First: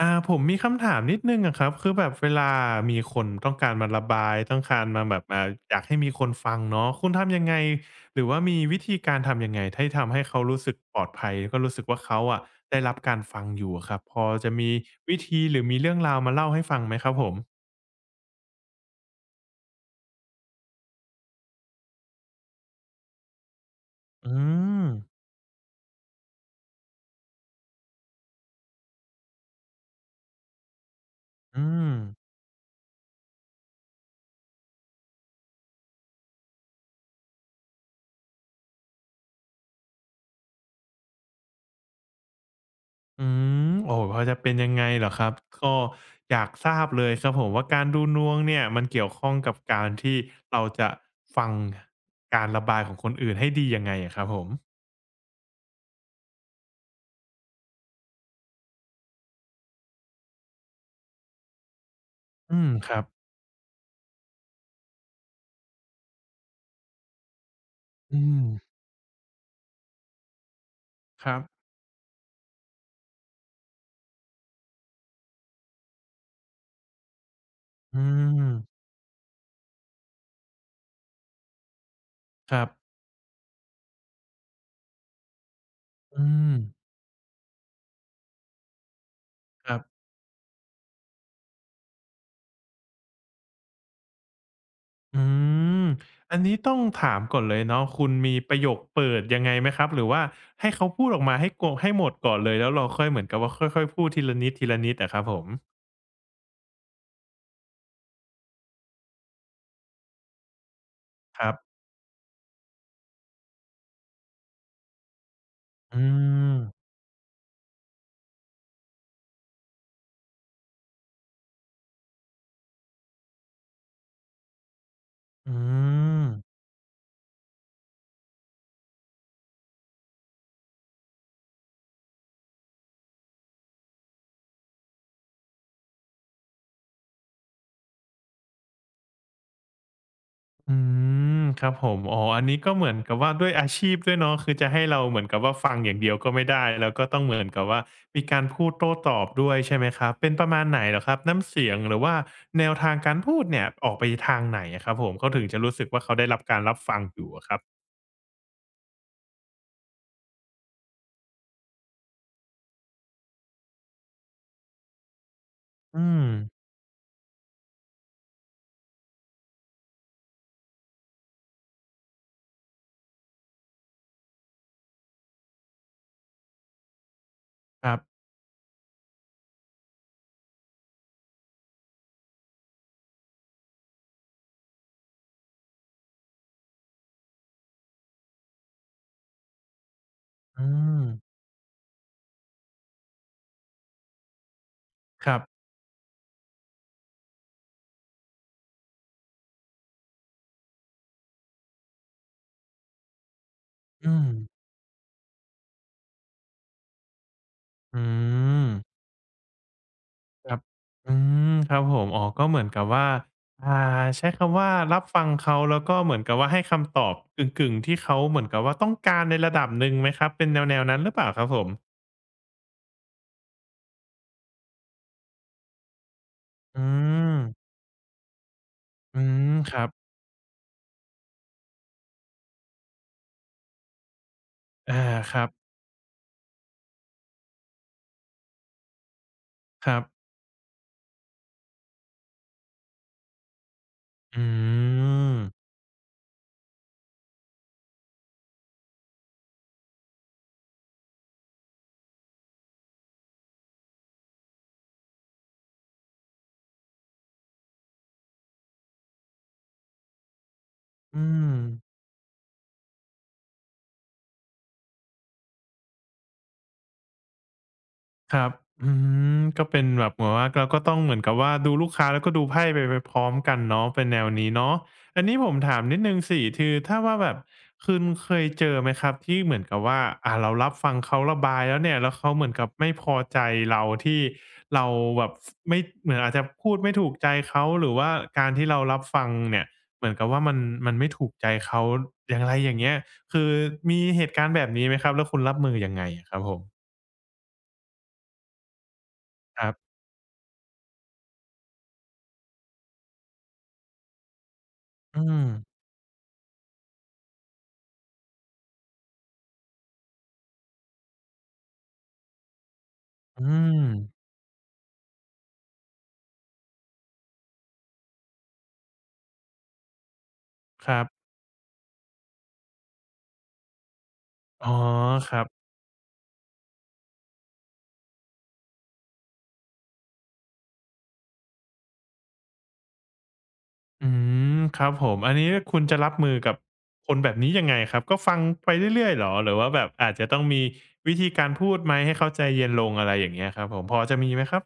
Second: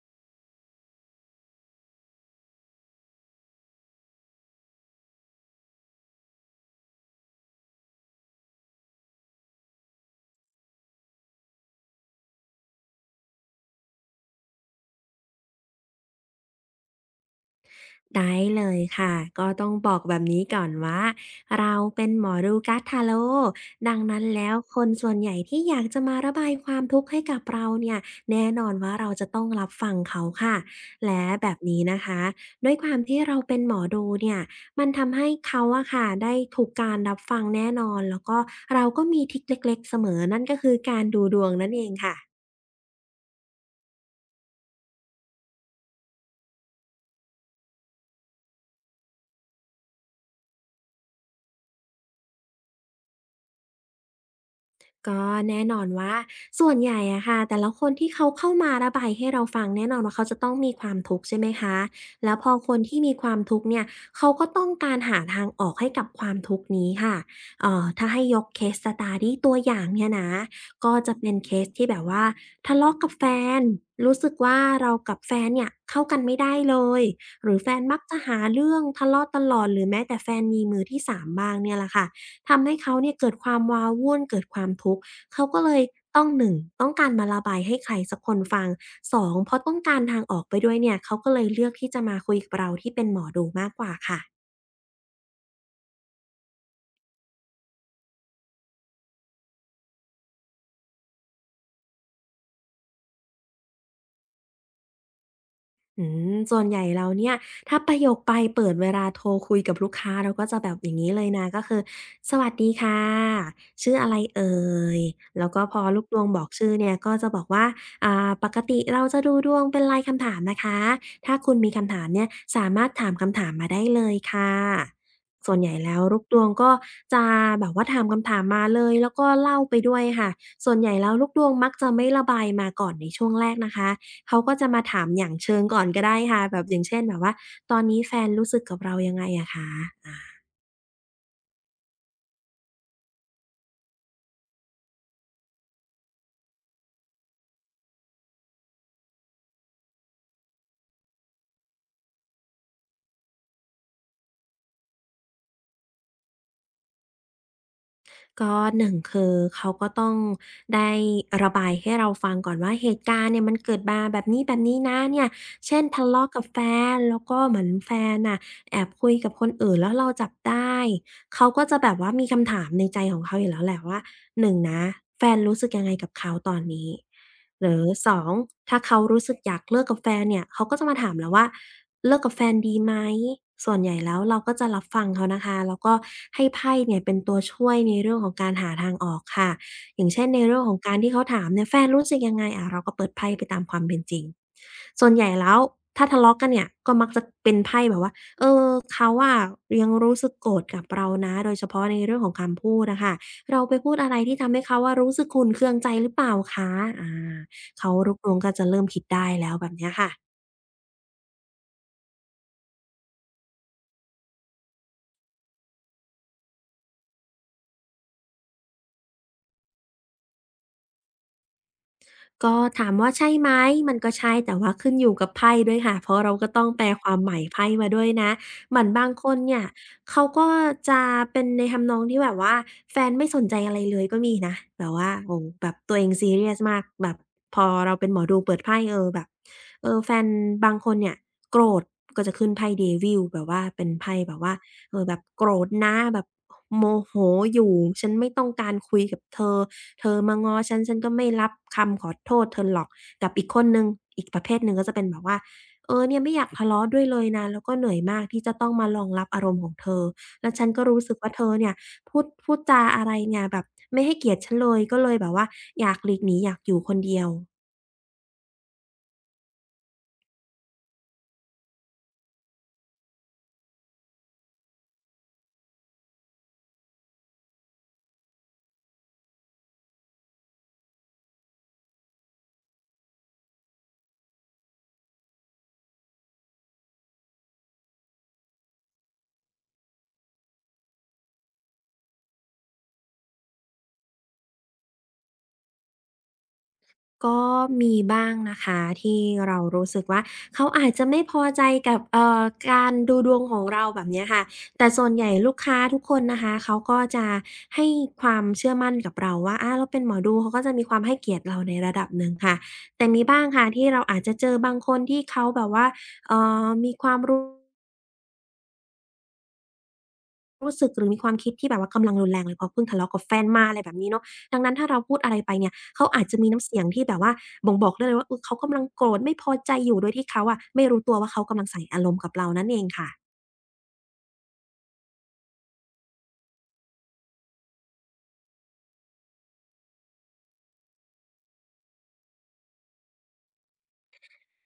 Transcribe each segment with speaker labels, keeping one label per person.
Speaker 1: ผมมีคำถามนิดนึงอะครับคือแบบเวลามีคนต้องการมาระบายต้องการมาแบบอยากให้มีคนฟังเนาะคุณทำยังไงหรือว่ามีวิธีการทำยังไงให้ทำให้เขารู้สึกปลอดภัยแล้วก็รู้สึกว่าเขาอะได้รับการฟังอยู่อะครับพอจะมีวิธีหรือมีเรื่องราวมาเล่าให้ฟังไหมครับผม
Speaker 2: ได้เลยค่ะ ก็ต้องบอกแบบนี้ก่อนว่าเราเป็นหมอดูการ์ดทาโรต์ดังนั้น
Speaker 1: อื
Speaker 2: แล้วค
Speaker 1: ม
Speaker 2: นส่วนใหญ่ที่อยากจะมาระบายความทุกข์ให้กับเราเนี่ยแน่นอนว่าเราจะต้องรับฟังเขาค่ะและแบบ
Speaker 1: อื
Speaker 2: นี้
Speaker 1: ม
Speaker 2: นะคะด้วยความที่เราเป็นหมอดูเนี่ยมันทำให้เขาอะค่ะได้ถูกการรับฟังแน่นอนแล้วก็เราก็มีทริกเล็กๆเสมอนั่นก็คือการดูดวงนั่นเองค่ะ
Speaker 1: อืมโอ้โเพอจะเป็นยังไงเหรอครับก็อยากทราบเลยครับผมว่าการดูดวงเนี่ยมันเกี่ยวข้องกับการที่เราจะฟังการระบายของคนอื่นให้ดียังไงอะครับผม
Speaker 2: ก็แน่นอนว่าส่วนใหญ่อะค่ะแต่ละคนที่เขาเข้ามาระบายให้เราฟังแน่นอนว่าเขาจะต้องมีความทุกข์ใช่ไหมคะแล้วพอ
Speaker 1: อืม
Speaker 2: คน
Speaker 1: ค
Speaker 2: ที่
Speaker 1: รับ
Speaker 2: มีความทุกข์เนี่ยเขาก็ต้องการหาทางออกให้กับความทุกข์นี้ค่ะถ้า
Speaker 1: อื
Speaker 2: ให้ย
Speaker 1: ม
Speaker 2: กเคสส s e Study ตัวอย่างเนี่ยนะก็จะ
Speaker 1: ค
Speaker 2: เป็น
Speaker 1: รั
Speaker 2: เค
Speaker 1: บ
Speaker 2: สที่แบบว่าทะเลาะกับแฟนรู้สึกว่าเรากับแฟนเนี่ยเข้ากันไม่ได้เลยหรือแฟนมั
Speaker 1: อื
Speaker 2: กจะหาเรื่อง
Speaker 1: ม
Speaker 2: ทะเลาะตลอดหรือแม้แต่แฟนมีมือที่สามบ้างเนี่ยแหละค่ะ
Speaker 1: ครั
Speaker 2: ทำให้
Speaker 1: บ
Speaker 2: เขาเนี่ยเกิดความว้าวุ่นเกิดความทุกข์เขาก็เลยต้อ
Speaker 1: อื
Speaker 2: งหนึ่
Speaker 1: ม
Speaker 2: งต้องการมาระบายให้ใครสักคนฟังสองเพราะ
Speaker 1: ค
Speaker 2: ต้อ
Speaker 1: รั
Speaker 2: ง
Speaker 1: บ
Speaker 2: การทางออกไปด้วยเนี่ยเขาก็เลยเลือกที่จะมาคุยกับเราที่เป็นหมอดูมากกว่าค่ะ
Speaker 1: อืมอันนี้ต้องถามก่อนเลยเนาะคุณมีประโยคเปิดยังไงไหมครับหรือว่าให้เขาพูดออกมาให้โกให้หมดก่อนเลยแล้วเราค่อยเหมือนกับว่าค่อยๆพูดทีละนิดๆอะครับผม
Speaker 2: อืมส่วนใหญ่แล้วเนี่ยถ้าประโยคปลายเปิดเวลาโทรคุยกับลูกค้าเราก็จะแบบอย่างงี้เลย
Speaker 1: ค
Speaker 2: นะ
Speaker 1: รั
Speaker 2: ก็
Speaker 1: บ
Speaker 2: คือสวัสดีค่ะชื่ออะไรเอ่ยแล้วก็พอลู
Speaker 1: อื
Speaker 2: กดวงบอก
Speaker 1: ม
Speaker 2: ชื่อเนี่ยก็จะบอกว่าอ่าปกติเราจะดูดวงเป็นรายคำถามนะคะถ้าคุณมีคำถามเนี่ยสามารถถามคำถามมาได้เลยค่ะส่
Speaker 1: อื
Speaker 2: วนใหญ่แล้วลูก
Speaker 1: ม
Speaker 2: ดวงก็จะแบบว่าถามคำถามมาเลยแล้วก็เล่าไปด้วยค่ะส่วนใหญ่แล้วลูกดวงมักจะไม่ระบายมาก่อนในช่วงแรกนะคะ เขาก็จะมาถามอย่างเชิงก่อนก็ได้ค่ะแบบอย่างเช่นแบบว่าตอนนี้แฟนรู้สึกกับเรายังไงอะคะอา
Speaker 1: อืม ครับผมอ๋ออันนี้ก็เหมือนกับว่าด้วยอาชีพด้วยเนาะคือจะให้เราเหมือนกับว่าฟังอย่างเดียวก็ไม่ได้ แล้วก็ต้องเหมือนกับว่ามีการพูดโต้ตอบด้วยใช่ไหมครับ เป็นประมาณไหนเหรอครับน้ำเสียงหรือว่าแนวทางการพูดเนี่ยออกไปทางไหนอะครับผมเขาถึงจะรู้สึกว่าเขาได้รับการรับฟังอยู่อะครับ
Speaker 2: ก็หนึ่งคือเขาก็ต้องได้ระบายให้เราฟังก่อนว่าเหตุการณ์เนี่ยมันเกิดมาแบบนี้ๆนะเนี่ยเช่น
Speaker 1: อื
Speaker 2: ทะ
Speaker 1: ม
Speaker 2: เลาะกับแฟนแล้วก็เหมือนแฟนน่ะแอบคุยกับคนอื่นแล้วเราจับได้ เขาก็จะแบบว่ามีคำถามในใจของเขาอยู่แล้วแหละว่าหนงนะแฟนรู้สึกยังไงกับเขาตอนนี้หรือ
Speaker 1: ครับ
Speaker 2: สองถ้าเขารู้สึกอยากเลิกกับแฟนเนี่ยเขาก็จะมาถามเราว่าเลิกกับแฟนดีไหมส่วนใหญ่แล้วเราก็จะรับฟังเขานะคะแล้วก็ให้ไพ่เนี่ยเป็นตัวช่วยในเรื่องของการหาทางออกค่ะอย่างเช่นในเรื่อง
Speaker 1: อื
Speaker 2: ของการ
Speaker 1: ม
Speaker 2: ที่เขาถามเนี่ยแฟนรู้สึกยังไงอาเราก็เปิดไพ่ไปตามความเป็นจริงส่วนให
Speaker 1: ค
Speaker 2: ญ่
Speaker 1: รั
Speaker 2: แล้ว
Speaker 1: บ
Speaker 2: ถ้าทะเลาะกันเนี่ยก็มักจะเป็นไพ่แบบว่า เออเขาอะยังรู้สึกโกรธกับเรานะโดยเฉพาะในเรื่องของคำพูดอะค่ะเราไปพูดอะ
Speaker 1: อื
Speaker 2: ไร
Speaker 1: ม
Speaker 2: ที่ทำให้เขาอะรู้สึกขุ่นเคืองใจหรือเปล่าคะอาเขา
Speaker 1: อื
Speaker 2: ลุกลงกลนก็จะ
Speaker 1: ม
Speaker 2: เริ่มคิดได้แล้วแบบเนี้ยค่ะ
Speaker 1: ครับอืมครับผมอ๋อก็เหมือนกับว่าอ่าใช้คำว่ารับฟังเขาแล้วก็เหมือนกับว่าให้คำตอบกึ่งๆที่เขาเหมือนกับว่าต้องการในระดับหนึ่งไหมครับ เป็นแนวๆนั้นหรือเปล่าครับผม
Speaker 2: ก็ถามว่าใช่ไหมมันก็ใช่แต่ว่าขึ้นอยู่กับไพ่ด้วยค่ะเพราะเราก็ต้อง
Speaker 1: อื
Speaker 2: แปลความหมา
Speaker 1: ม
Speaker 2: ยไพ่มาด้วยนะเหมือนบาง
Speaker 1: อื
Speaker 2: คน
Speaker 1: ม
Speaker 2: เนี่ย
Speaker 1: ครับ
Speaker 2: เขาก็จะเป็นในทำนองที่แบบว่าแฟนไม่สนใจอะไรเลยก็มีนะแบบ
Speaker 1: อา
Speaker 2: ว่า
Speaker 1: ค
Speaker 2: โอ้
Speaker 1: รับ
Speaker 2: แบบตัวเองซีเรียสมากแบบพอเราเป็นหมอดูเปิดไพ่เออแบบเอ
Speaker 1: ครั
Speaker 2: อ
Speaker 1: บ
Speaker 2: แฟนบางคนเนี่ยโกรธก็จะขึ้นไพ่ Devil แบบว่าเป็นไพ่แบบ
Speaker 1: อื
Speaker 2: ว่าเออแบบ
Speaker 1: ม
Speaker 2: โกรธนะแบบโมโหอยู่ฉันไม่ต้องการคุยกับเธอ เธอมางอฉันฉันก็ไม่รับคำขอโทษเธอหรอกกับอีกคนหนึ่งอีกประเภทหนึ่งก็จะเป็นแบบว่าเออเนี่ยไม่อยากทะเลาะด้วยเลยนะแล้วก็เหนื่อยมากที่จะต้องมารองรับอารมณ์ของเธอแล้วฉันก็รู้สึก
Speaker 1: อื
Speaker 2: ว่าเธอ
Speaker 1: ม
Speaker 2: เนี่ยพูดจาอะไรเนี่ยแบบไม่ให้เกียรติฉันเลยก็เลยแบบว่าอยากหลีกหนีอยากอยู่คนเดียว
Speaker 1: ครับอืมก็เป็นแบบเหมือนว่าเราก็ต้องเหมือนกับว่าดูลูกค้าแล้วก็ดูไพ่ไปพร้อมกันเนาะเป็นแนวนี้เนาะอันนี้ผมถามนิดหนึ่งสิคือถ้าว่าแบบคุณเคยเจอไหมครับที่เหมือนกับว่าเรารับฟังเขาระบายแล้วเนี่ยแล้วเขาเหมือนกับไม่พอใจเราที่เราแบบฟไม่เหมือนอาจจะพูดไม่ถูกใจเขาหรือว่าการที่เรารับฟังเนี่ยเหมือนกับว่ามันไม่ถูกใจเขาอย่างไรอย่างเงี้ยคือมีเหตุการณ์แบบนี้ไหมครับแล้วคุณรับมือยังไงอะครับผม
Speaker 2: ก็มีบ้างนะคะที่เรา
Speaker 1: ครั
Speaker 2: รู้
Speaker 1: บ
Speaker 2: สึกว่าเขาอาจจะไม่พอใจกับการดูดวงของเราแบบเนี้ยค่ะแต่ส่วน
Speaker 1: อื
Speaker 2: ใหญ่
Speaker 1: ม
Speaker 2: ลูกค้าทุกคนนะคะเขาก็จะให้ความเชื่อมั่นกับเราว่าอาเราเป็นหมอดูเขาก็จะมีความให้เกียรติเราในระดับหนึ่งค่ะแต่มีบ้าง
Speaker 1: อื
Speaker 2: ค่ะ
Speaker 1: ม
Speaker 2: ที่เราอาจจะเจอบางคนที่เขาแบบว่ามีความรู้ รู้สึ
Speaker 1: ค
Speaker 2: กห
Speaker 1: รั
Speaker 2: รือมีค
Speaker 1: บ
Speaker 2: วามคิดที่แบบว่ากำลังรุนแรงเลยเพราะเพิ่งทะเลาะกับแฟนมาอะไรแบบนี้เนาะดัง
Speaker 1: อ๋อ
Speaker 2: นั้นถ้าเราพูดอะ
Speaker 1: ค
Speaker 2: ไร
Speaker 1: รับ
Speaker 2: ไปเนี่ยเขาอาจจะมีน้ำเสียงที่แบบว่าบ่งบอกได้เลยว่าเออเขากำลังโกรธไม่พอใจอยู่โดยที่เขาอะไม่รู้ตัวว่าเขากำลังใส่อารมณ์กับเรานั่นเองค่ะ
Speaker 1: อืมครับผมอันนี้คุณจะรับมือกับคนแบบนี้ยังไงครับก็ฟังไปเรื่อยๆเหรอหรือว่าแบบอาจจะต้องมีวิธีการพูดไหมให้เขาใจเย็นลงอะไรอย่างเงี้ยครับผมพอจะมีไหมครับ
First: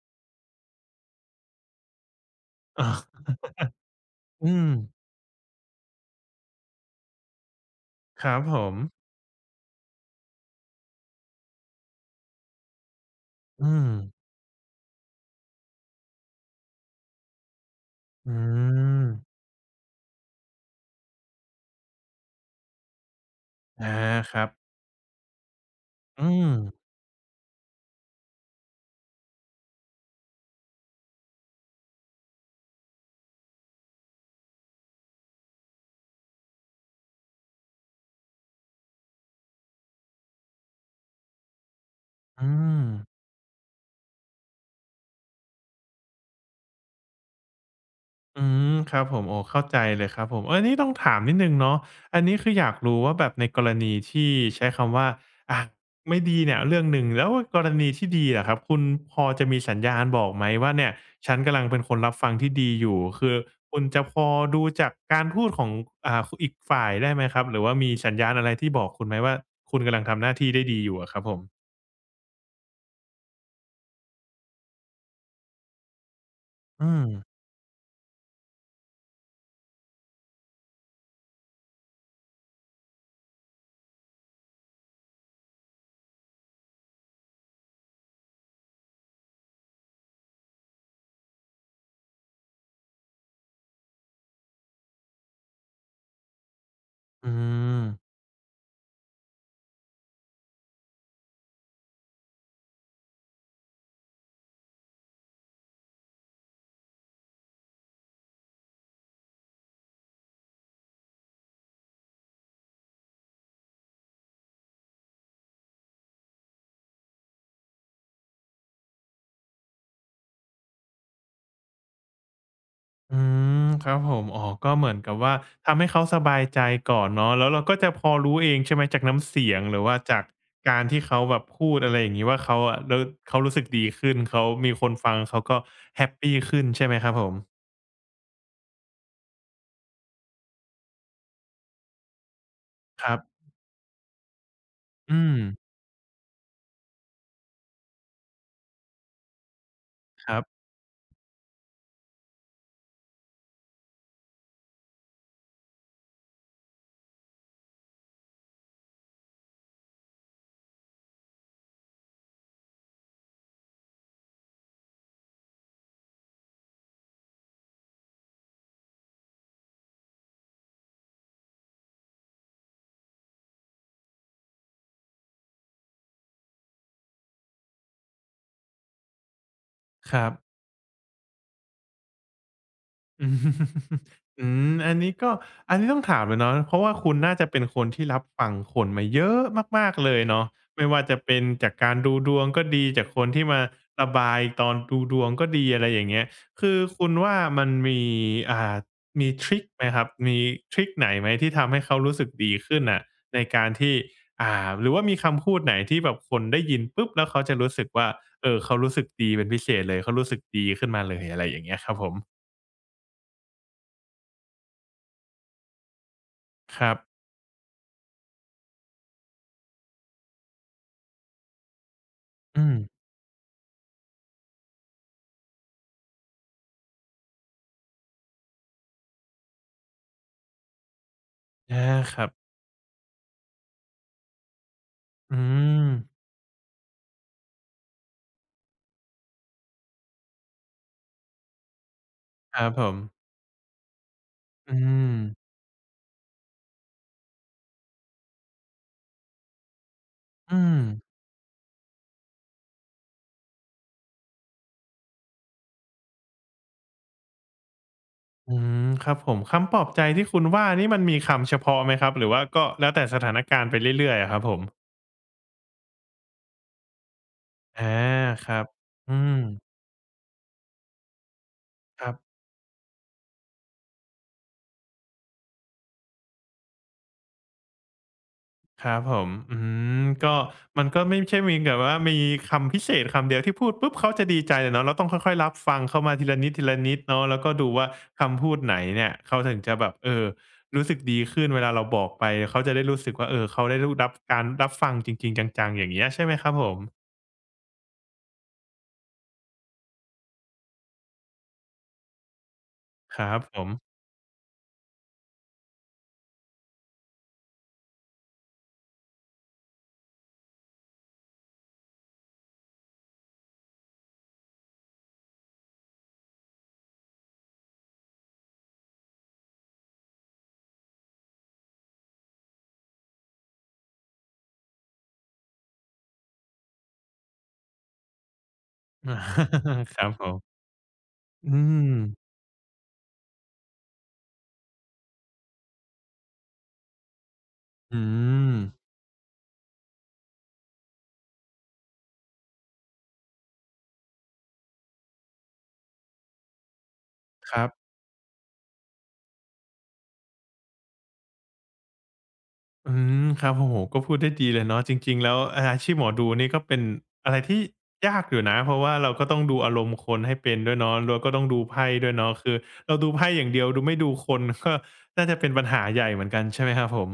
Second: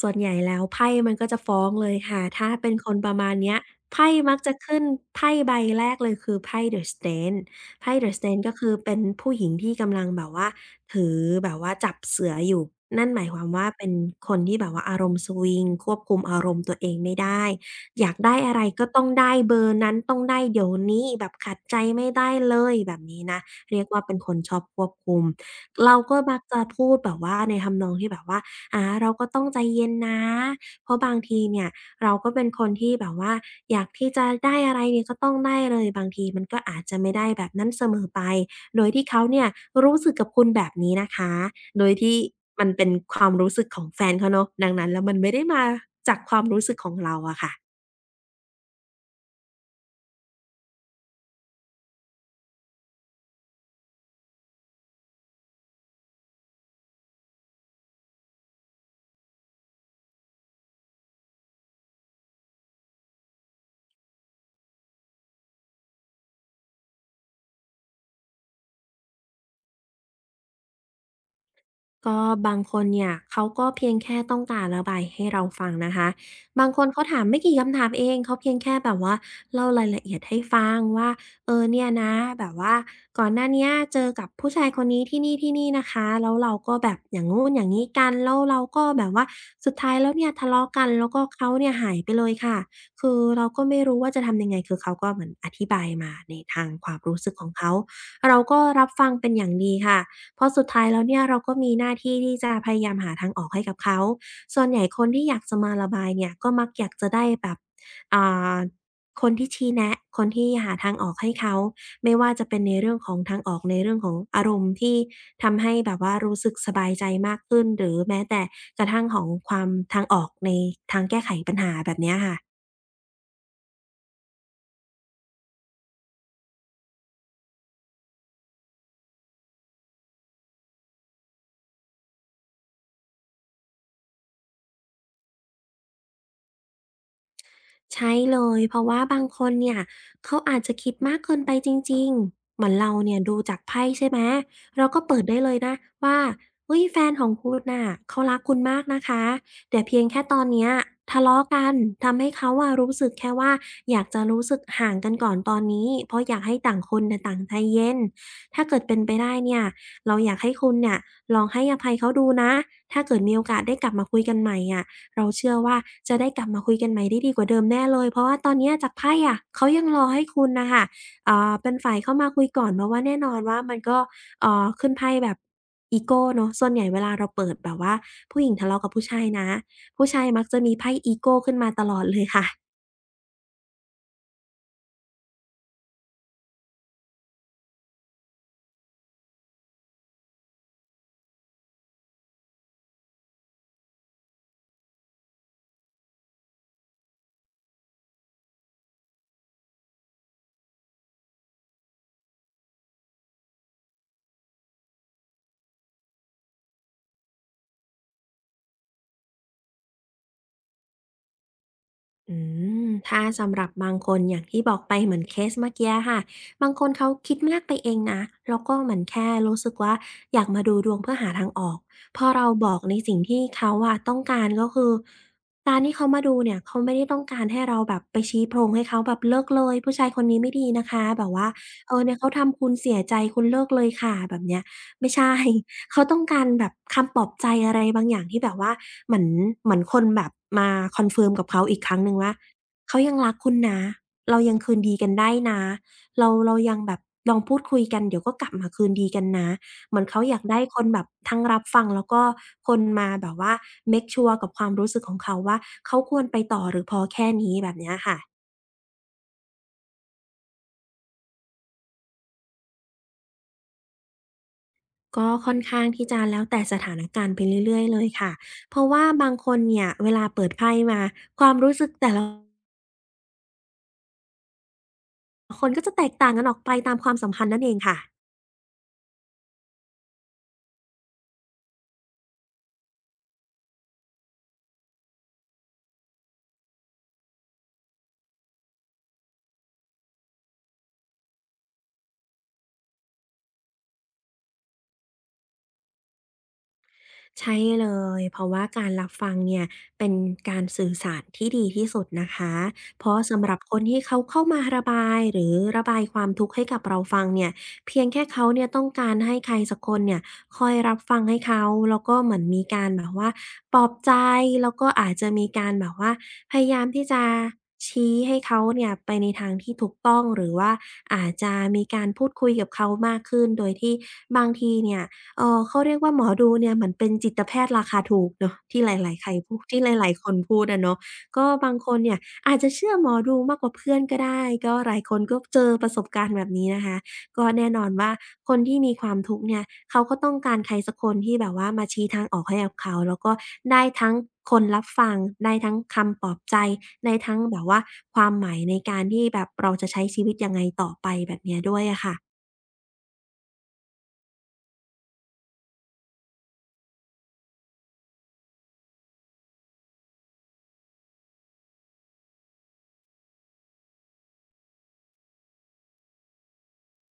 Speaker 2: ส่วนใหญ่แล้วไพ่มันก็จะฟ้องเลยค่ะถ้าเป็นคนประ
Speaker 1: เออ
Speaker 2: มาณเนี้ยไพ่มักจะ
Speaker 1: อืม
Speaker 2: ขึ้นไพ่ใบแรกเลยคือไพ่ The Strength ไพ่ The
Speaker 1: ครับ
Speaker 2: Strength ก็
Speaker 1: ผ
Speaker 2: คือ
Speaker 1: ม
Speaker 2: เป็นผู้หญิงที่กำลังแบบว่าถือแบบว่าจับเสืออยู่นั่นหมายความ
Speaker 1: อื
Speaker 2: ว่า
Speaker 1: ม
Speaker 2: เป็นคนที่แบบว่าอารมณ์สวิงควบคุมอารมณ์ตัวเองไม่ได้อยาก
Speaker 1: อื
Speaker 2: ได้อะไรก็ต้อ
Speaker 1: ม
Speaker 2: งได้เบอร์นั้นต้องได้เดี๋ยวนี้แบบขัดใจไม่ได้เลยแบบนี้นะเรียก
Speaker 1: อา
Speaker 2: ว่าเป็นค
Speaker 1: ค
Speaker 2: น
Speaker 1: รับ
Speaker 2: ชอบควบคุมเราก็
Speaker 1: อื
Speaker 2: มัก
Speaker 1: ม
Speaker 2: จะพูดแบบว่าในทำนองที่แบบว่า อาเราก็ต้องใจเย็นนะเพราะบางทีเนี่ยเราก็เป็นคนที่แบบว่าอยากที่จะได้อะไรเนี่ยก็ต้องได้เลยบางทีมันก็อาจจะไม่ได้แบบนั้นเสมอไปโดยที่เขาเนี่ยรู้สึกกับคุณแบบนี้นะคะโดยที่
Speaker 1: อื
Speaker 2: มัน
Speaker 1: ม
Speaker 2: เป็นความรู้สึกของแฟนเขาเนาะดังนั้นแล้วมันไม่ได้มาจากความรู้สึกของเราอะค่ะ
Speaker 1: อืมครับผมโอ้เข้าใจเลยครับผมเออนี่ต้องถามนิดหนึ่งเนาะอันนี้คืออยากรู้ว่าแบบในกรณีที่ใช้คำว่าอะไม่ดีเนี่ยเรื่องหนึ่งแล้วกรณีที่ดีล่ะครับคุณพอจะมีสัญญาณบอกไหมว่าเนี่ยฉันกำลังเป็นคนรับฟังที่ดีอยู่คือคุณจะพอดูจากการพูดของคอีกฝ่ายได้ไหมครับหรือว่ามีสัญญาณอะไรที่บอกคุณไหมว่าคุณกำลังทำหน้าที่ได้ดีอยู่อะครับผม
Speaker 2: ก็บางคนเนี่ยเขาก็เพียงแค่ต้องการระบายให้เราฟังนะคะบางค
Speaker 1: อื
Speaker 2: นเขา
Speaker 1: ม
Speaker 2: ถามไม่กี่คำถามเองเขาเพียงแค่แบบว่าเล่ารายละเอียดให้ฟังว่าเออเนี่ยนะแบบว่าก่อนหน้าเนี้ยเจอกับผู้ชายคนนี้ที่นี่ที่นี่นะคะแล้วเราก็แบบอย่างงู้นอย่างนี้กันแล้วเราก็แบบว่าสุดท้ายแล้วเนี่ยทะเลาะกันแล้วก็เขาเนี่ยหายไปเลยค่ะคือเราก็ไม่รู้ว่าจะทำยังไงคือเขาก็เหมือนอธิบายมาในทางความรู้
Speaker 1: อื
Speaker 2: สึกของเขา
Speaker 1: ม
Speaker 2: เราก็รับฟังเป็นอย่างดีค่ะ เพราะสุดท้ายแล้วเนี่ยเราก็มีหน้าที่ที่จะพยายามหาทางออกให้กับเขา ส่วนใหญ่คนที่อยากจะมาระบายเนี่ยก็มักอยากจะได้แบบอ่า คนที่ชี้แนะคนที่หาทางออกให้เขา ไม่ว่าจะเป็นในเรื่องของทางออกในเรื่องของอารมณ์ที่ทำให้แบบว่ารู้สึกสบายใจมากขึ้นหรือแม้แต่กระทั่งของความทางออกในทางแก้ไขปัญหาแบบเนี้ยค่ะ
Speaker 1: อืมครับผมอ๋อก็เหมือนกับว่าทำให้เขาสบายใจก่อนเนาะแล้วเราก็จะพอรู้เองใช่ไหมจากน้ำเสียงหรือว่าจากการที่เขาแบบพูดอะไรอย่างงี้ว่าเขาอะรเขารู้สึกดีขึ้นเขามีคนฟังเขาก็แฮปปีขึ้นใช่ไหมครับผม
Speaker 2: ใช่เลยเพราะว่าบางคนเนี่ยเขาอาจจะคิดมากเกินไปจริงๆเหมือนเรา
Speaker 1: ครั
Speaker 2: เนี่ยดู
Speaker 1: บ
Speaker 2: จากไพ่ใช่ไหมเราก็เปิ
Speaker 1: อื
Speaker 2: ดได้
Speaker 1: ม
Speaker 2: เลยนะว่าเฮ้ยแฟนของคุณน่ะเขารักคุณมากนะคะแต่เพียงแค่
Speaker 1: ค
Speaker 2: ต
Speaker 1: รั
Speaker 2: อน
Speaker 1: บ
Speaker 2: เนี้ยทะเลาะกันทำให้เขาอะรู้สึกแค่ว่าอยากจะรู้สึกห่างกันก่อนตอนนี้เพราะอยากให้ต่างคนน่ะต่างใจเย็นถ้าเกิดเป็นไปได้เนี่ยเราอยากให้คุณเนี่ยลองให้อภัยเขาดูนะถ้าเกิดมีโอกาสได้กลับมาคุยกันใหม่อะ เราเชื่อว่าจะได้กลับมาคุยกันใหม่ได้ดีกว่าเดิมแน่เลยเพราะว่าตอนเนี้ยจากไพ่อะเขายังรอให้คุณน่ะค่ะอ่าเป็นฝ่ายเข้ามาคุยก่อนเพราะว่าแน่นอนว่ามันก็ขึ้นไพ่แบบอีโกเนาะส่วนใหญ่เวลาเราเปิดแบบว่าผู้หญิงทะเลาะกับผู้ชายนะผู้
Speaker 1: ค
Speaker 2: ชาย
Speaker 1: รับ
Speaker 2: มักจะมีไพ่อีโกขึ้นมาตลอดเลยค่ะ
Speaker 1: อืมอืมอันนี้ก็อันนี้ต้องถามเลยเนาะเพราะว่าคุณน่าจะเป็นคนที่รับฟังคนมาเยอะมากๆเลยเนาะไม่ว่าจะเป็นจากการดูดวงก็ดีจากคนที่มาระบายตอนดูดวงก็ดีอะไรอย่างเงี้ยคือคุณว่ามันมีอ่ามีทริกไหมครับมีทริกไหนไหมที่ทำให้เขารู้สึกดีขึ้นน่ะในการที่หรือว่ามีคำพูดไหนที่แบบคนได้ยินปุ๊บแล้วเขาจะรู้สึกว่าเออเขารู้สึกดีเป็นพิเศษเลยเขารู้สึกดีขึ้นมาเลยอะไรอย่างเงี้ยครับผม
Speaker 2: อืมถ้าสำหรับบางคนอย่างที่บอกไปเหมือนเคสเมื่อกี้ค่ะบาง
Speaker 1: ค
Speaker 2: คน
Speaker 1: รั
Speaker 2: เขา
Speaker 1: บ
Speaker 2: คิดมากไปเองนะแล้วก็เหมือนแค่รู้สึกว่าอยากมาดูดวงเพื่อหาทางออกพอเรา
Speaker 1: อื
Speaker 2: บอ
Speaker 1: ม
Speaker 2: กในสิ่งที่เขาอะต้องการก็คือการที่เขามาดูเนี่ยเขาไม่ได้ต้องการให้เราแบบไปชี้โพรงให้เขาแบบเลิกเลยผู้ชายคนนี้ไม่ดีนะคะแบบว่า
Speaker 1: อา
Speaker 2: เออเนี่
Speaker 1: ค
Speaker 2: ย
Speaker 1: รั
Speaker 2: เขา
Speaker 1: บ
Speaker 2: ทำคุณเสียใจคุณเลิกเลยค่ะแบบเนี้ยไม่ใช่
Speaker 1: อืม
Speaker 2: เขาต้องการแบบคำปลอบใจอะไรบางอย่างที่แบบว่าเหมือนคนแบบมาคอนเฟิร์มกับเขาอีกครั้งหนึ่งว่า
Speaker 1: ครับผม
Speaker 2: เขายังรักคุณนะเรายัง
Speaker 1: อื
Speaker 2: คืนดีกัน
Speaker 1: ม
Speaker 2: ได้นะเรายังแบบลองพูดคุยกันเดี๋ยวก็กลับมาคืนดีกันนะเหมือนเขาอยาก
Speaker 1: อื
Speaker 2: ได้ค
Speaker 1: ม
Speaker 2: นแบบทั้งรับฟังแล้วก็คนมาแบบว่าเมกชัวร์กับความรู้สึกของเขาว่าเขาควรไปต่อหรือพอแค่นี้แบบเนี้ยค่ะ
Speaker 1: อืมครับผมคำปลอบใจที่คุณว่านี่มันมีคำเฉพาะไหมครับ หรือว่าก็แล้วแต่สถานการณ์ไปเรื่อยๆอะครับผม
Speaker 2: ก็ค่อนข้างที่จะแล้วแต่สถานการณ์ไปเรื่อย
Speaker 1: อา
Speaker 2: ๆเลยค่ะ
Speaker 1: ครับ
Speaker 2: เพราะว่า
Speaker 1: อื
Speaker 2: บาง
Speaker 1: ม
Speaker 2: คนเนี่ยเวลาเปิดไพ่มาความรู้สึก
Speaker 1: ค
Speaker 2: แต่
Speaker 1: รับ
Speaker 2: ละคนก็จะแตกต่างกันออกไปตามความสัมพันธ์นั่นเองค่ะ
Speaker 1: ครับผมก็มันก็ไม่ใช่มีแบบว่ามีคำพิเศษคำเดียวที่พูดปุ๊บเขาจะดีใจอะเนาะเราต้องค่อยๆรับฟังเข้ามาทีละนิดๆเนาะแล้วก็ดูว่าคำพูดไหนเนี่ยเขาถึงจะแบบเออรู้สึกดีขึ้นเวลาเราบอกไปเขาจะได้รู้สึกว่าเออเขาได้รู้รับการรับฟังจริงๆจังๆอย่างเงี้ยใช่ไหมครับผม
Speaker 2: ใช่เลยเพราะว่าการรับฟังเนี่ยเป็นการสื่อสารที่ดีที่สุดนะคะเพราะ
Speaker 1: ครับ
Speaker 2: สำห
Speaker 1: ผ
Speaker 2: รับ
Speaker 1: ม
Speaker 2: คนที่เขาเข้ามาระบายหรือระบายความทุกข์ให้กับเราฟังเนี่ยเพียงแค่เขาเนี่ยต้องการให้ใครสักคนเนี่ยคอยรับฟังให้เขาแล้วก็เหมือนมีการแบบว่าปลอบใจแล้วก็อาจจะมีการแบบว่าพยายามที่จะชี้ให้เขาเนี่ยไปในทางที่ถูกต้องหรือว่าอาจจะมีการพูดคุยกับเขามากขึ้นโดยที่บางทีเนี่ย เขาเรียกว่าหมอดูเนี่ยเหมือนเป็นจิตแพทย์ราคาถูกเนาะที่หลายๆใครพูดที่ห
Speaker 1: ครั
Speaker 2: ลา
Speaker 1: บ
Speaker 2: ยๆ
Speaker 1: ผ
Speaker 2: คนพู
Speaker 1: ม
Speaker 2: ดอะเนาะก็
Speaker 1: อื
Speaker 2: บางค
Speaker 1: ม
Speaker 2: นเนี่ยอาจจะเชื่อหมอดูมากกว่าเพื่อนก็ได้ก็หลายคนก็เจอประสบการณ์แบบนี้นะคะก็แน่นอน
Speaker 1: อื
Speaker 2: ว่าค
Speaker 1: ม
Speaker 2: นที่มีความทุกข์เนี่ยเขาก็ต้องการใครสักคนที่แบบว่ามาชี้ทางออกให้กับเขาแล้วก็ได้ทั้งคนรับฟังได้ทั้งคำปลอบใจได้ทั้ง
Speaker 1: ค
Speaker 2: แบ
Speaker 1: รั
Speaker 2: บ
Speaker 1: บ
Speaker 2: ว่าความหมายในการที่แบบเราจะใช้ชีวิตยังไงต่อไปแบบเนี้ยด้วยอะค่ะ
Speaker 1: อืมครับโอ้โฮก็พูดได้ดีเลยเนาะจริงๆแล้วอาอาชีพหมอดูนี่ก็เป็นอะไรที่ยากอยู่นะเพราะว่าเราก็ต้องดูอารมณ์คนให้เป็นด้วยเนาะแล้วก็ต้องดูไพ่ด้วยเนาะคือเราดูไพ่อย่างเดียวดูไม่ดูคน ก็น่าจะเป็นปัญหาใหญ่เหมือนกันใช่ไหมครับผม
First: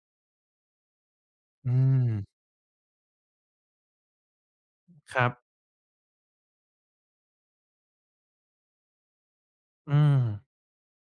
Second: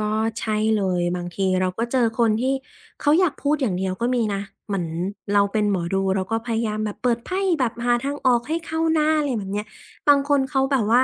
Speaker 2: ก็ใช่เลยบางทีเรา
Speaker 1: อื
Speaker 2: ก็เจอ
Speaker 1: ม
Speaker 2: คนที่เขาอยากพูดอย่างเดียวก็มีนะเหมือน
Speaker 1: ครับ
Speaker 2: เราเป็นหมอดูเราก็พยายามแบบเปิดไพ่แบบหาทางออกให้เข้าหน้าอะไรแบบเนี้ย
Speaker 1: อืม
Speaker 2: บางคนเขาแบบว่า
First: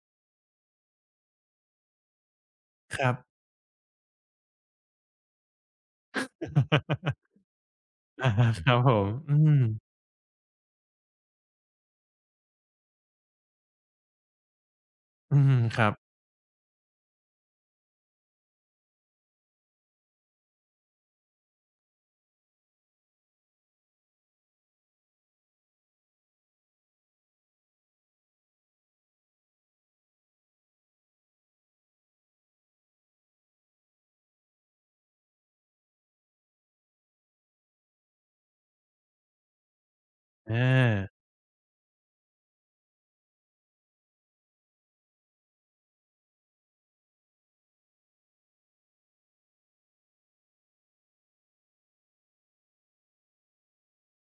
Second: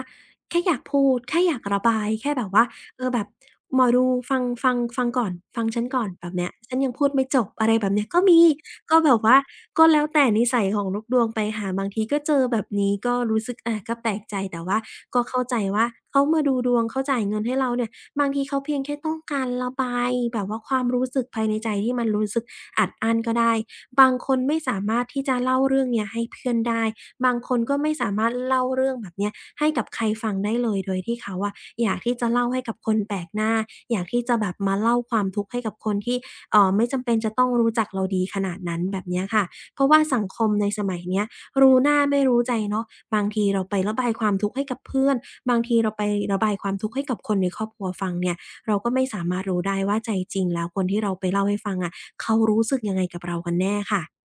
Speaker 2: แค่อยากพูดแค่อยากระบายแค่แบบว่า
Speaker 1: ค
Speaker 2: เออ
Speaker 1: รับ
Speaker 2: แบบหมอดูฟังก่อนฟังฉันก่อนแบบเนี้ยฉันยังพูดไม่จ บอะไรแบบเนี้ยก็
Speaker 1: อะ
Speaker 2: มี
Speaker 1: ฮะครับผ
Speaker 2: ก็
Speaker 1: ม
Speaker 2: แบบ
Speaker 1: อื
Speaker 2: ว่า
Speaker 1: ม
Speaker 2: ก็แล้วแต่นิสัยของลูกดวงไปค่ะบางทีก็เจอแบบนี้ก็รู้สึกอาก็แปลกใจแต่ว่าก็
Speaker 1: อื
Speaker 2: เข้า
Speaker 1: ม
Speaker 2: ใจ
Speaker 1: ค
Speaker 2: ว่า
Speaker 1: รับ
Speaker 2: เขามาดูดวงเขาจ่ายเงินให้เราเนี่ย บางทีเขาเพียงแค่ต้องการระบายแบบว่าความรู้สึกภายในใจที่มันรู้สึกอัดอั้นก็ได้ บางคนไม่สามารถที่จะเล่าเรื่องเนี้ยให้เพื่อนได้ บางคนก็ไม่สามารถเล่าเรื่องแบบเนี้ยให้กับใครฟังได้เลยโดยที่เขาอะอยากที่จะเล่าให้กับคนแปลกหน้าอยากที่จะแบบมาเล่าความทุกข์ให้กับคนที่ไม่จำเป็นจะต้องรู้จักเราดีขนาดนั้นแบบเนี้ยค่ะเพราะว่าสังคม
Speaker 1: อ
Speaker 2: ในสมัย
Speaker 1: า
Speaker 2: เนี้ย รู้หน้าไม่รู้ใจเนาะบางทีเราไประบายความทุกข์ให้กับเพื่อนบางทีเราไประบายความทุกข์ให้กับคนในครอบครัวฟังเนี่ยเราก็ไม่สามารถรู้ได้ว่าใจจริงแล้วคนที่เราไปเล่าให้ฟังอะเขารู้สึกยังไงกับเรากันแน่ค่ะ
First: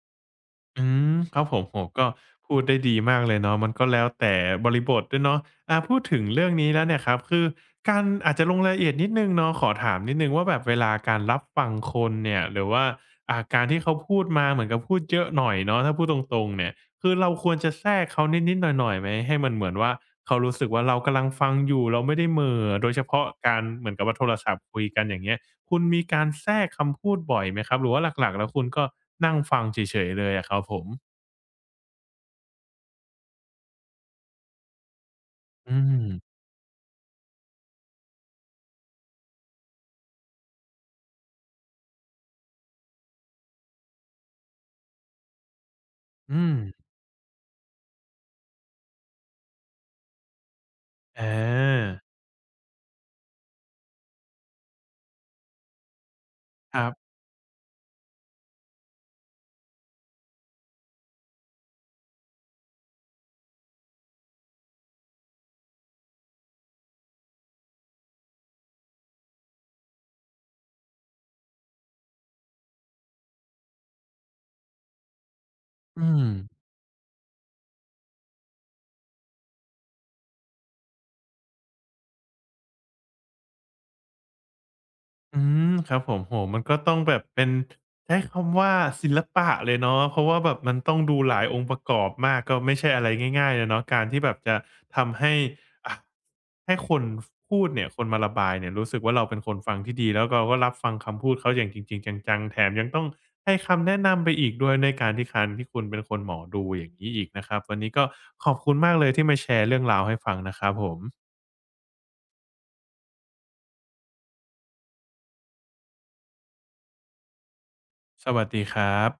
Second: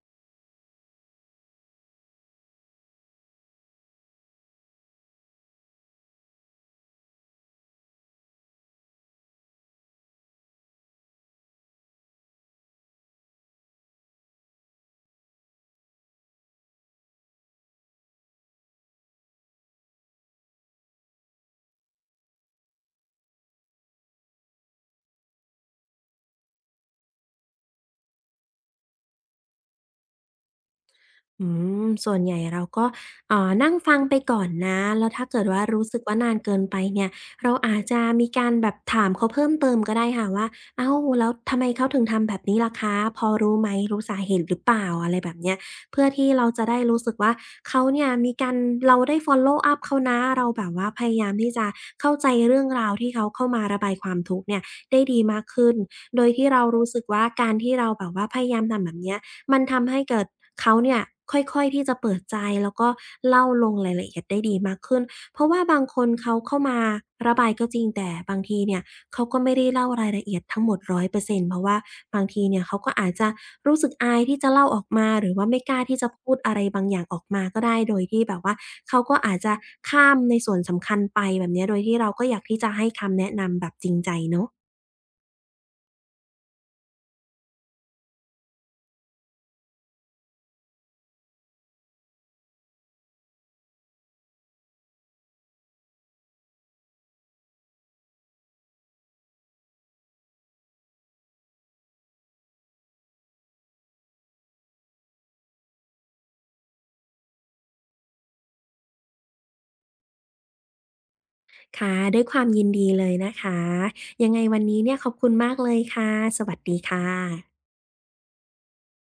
Speaker 1: อืมครับผมโอ้โฮก็พูดได้ดีมากเลยเนาะมันก็แล้วแต่บริบทด้วยเนาะอาพูดถึงเรื่องนี้แล้วเนี่ยครับคือการอาจจะลงรายละเอียดนิดหนึ่งเนาะขอถามนิดหนึ่งว่าแบบเวลาการรับฟังคนเนี่ยหรือว่าการที่เขาพูดมาเหมือนกับพูดเยอะหน่อยเนาะถ้าพูดตรงๆเนี่ยคือเราควรจะแทรกเขานิดๆหน่อยๆไหมให้มันเหมือนว่าเขารู้สึกว่าเรากำลังฟังอยู่เราไม่ได้เหม่อโดยเฉพาะการเหมือนกับว่าโทรศัพท์คุยกันอย่างเงี้ย คุณมีการแทรกคำพูดบ่อยไหมครับหรือว่าหลักๆแล้วคุณก็นั่งฟังเฉยๆเลยอะครับผม
Speaker 2: อืมส่วนใหญ่เราก็นั่งฟังไปก่อนนะแล้วถ้าเกิดว่า
Speaker 1: อื
Speaker 2: รู้สึก
Speaker 1: ม
Speaker 2: ว่านานเกินไปเนี่ยเราอาจจะมีการแบบถามเขาเพิ่มเติมก็ได้ค่ะว่าอ้าวแล้วทำไมเขาถึงทำแบบนี้ล่ะคะพอรู้ไหมรู้สาเหตุหรือเปล่าอะไรแบบเนี้ยเพื่อที่
Speaker 1: อื
Speaker 2: เรา
Speaker 1: ม
Speaker 2: จะได้รู้สึกว่าเขาเนี่ยมีการเราได้ follow up เขานะเราแบบว่าพยายามที่จะ
Speaker 1: อา
Speaker 2: เข้าใจเรื่องราวที่เขาเข้ามาระบายความทุกข์เนี่ยได้ดีมากขึ้นโดยที่เรา
Speaker 1: ค
Speaker 2: รู้
Speaker 1: รั
Speaker 2: สึก
Speaker 1: บ
Speaker 2: ว่าการที่เราแบบว่าพยายามทำแบบเนี้ย มันทำให้เกิดเขาเนี่ยค่อยๆที่จะเปิดใจแล้วก็เล่าลงรายละเอียดได้ดีมากขึ้นเพราะว่าบางคนเขาเข้ามาระบายก็จริงแต่บางทีเนี่ยเขาก็ไม่ได้เล่ารายละเอียดทั้งหมด100%เปอร์เซ็นต์เพราะว่าบางทีเนี่ยเขาก็อาจจะรู้สึกอายที่จะเล่าออกมาหรือว่าไม่กล้าที่จะ
Speaker 1: อืม
Speaker 2: พูดอะไรบางอย่างออกมาก็ได้โดยที่แบบว่าเขาก็อาจจะข้ามในส่วนสำคัญไปแบบเนี้ยโดยที่เราก็อยากที่จะให้คำแนะนำแบบจริงใจเนาะ
Speaker 1: อืมครับผมโอ้โฮมันก็ต้องแบบเป็นใช้คำว่าศิลปะเลยเนาะเพราะว่าแบบมันต้องดูหลายองค์ประกอบมากก็ไม่ใช่อะไรง่ายๆเลยเนาะการที่แบบจะทำให้อะให้คนพูดเนี่ยคนมาระบายเนี่ยรู้สึกว่าเราเป็นคนฟังที่ดีแล้วเราก็รับฟังคำพูดเขาอย่างจริงๆจังๆแถมยังต้องให้คำแนะนำไปอีกด้วยในการที่การที่คุณเป็นคนหมอดูอย่างงี้อีกนะครับวันนี้ก็ขอบคุณมากเลยที่มาแชร์เรื่องราวให้ฟังนะครับผม
Speaker 2: ค่ะด้วยความยินดีเลยนะคะยังไงวันนี้เนี่ยขอบคุณมากเลยค่ะสวัสดีค่ะ
Speaker 1: สวัสดีครับ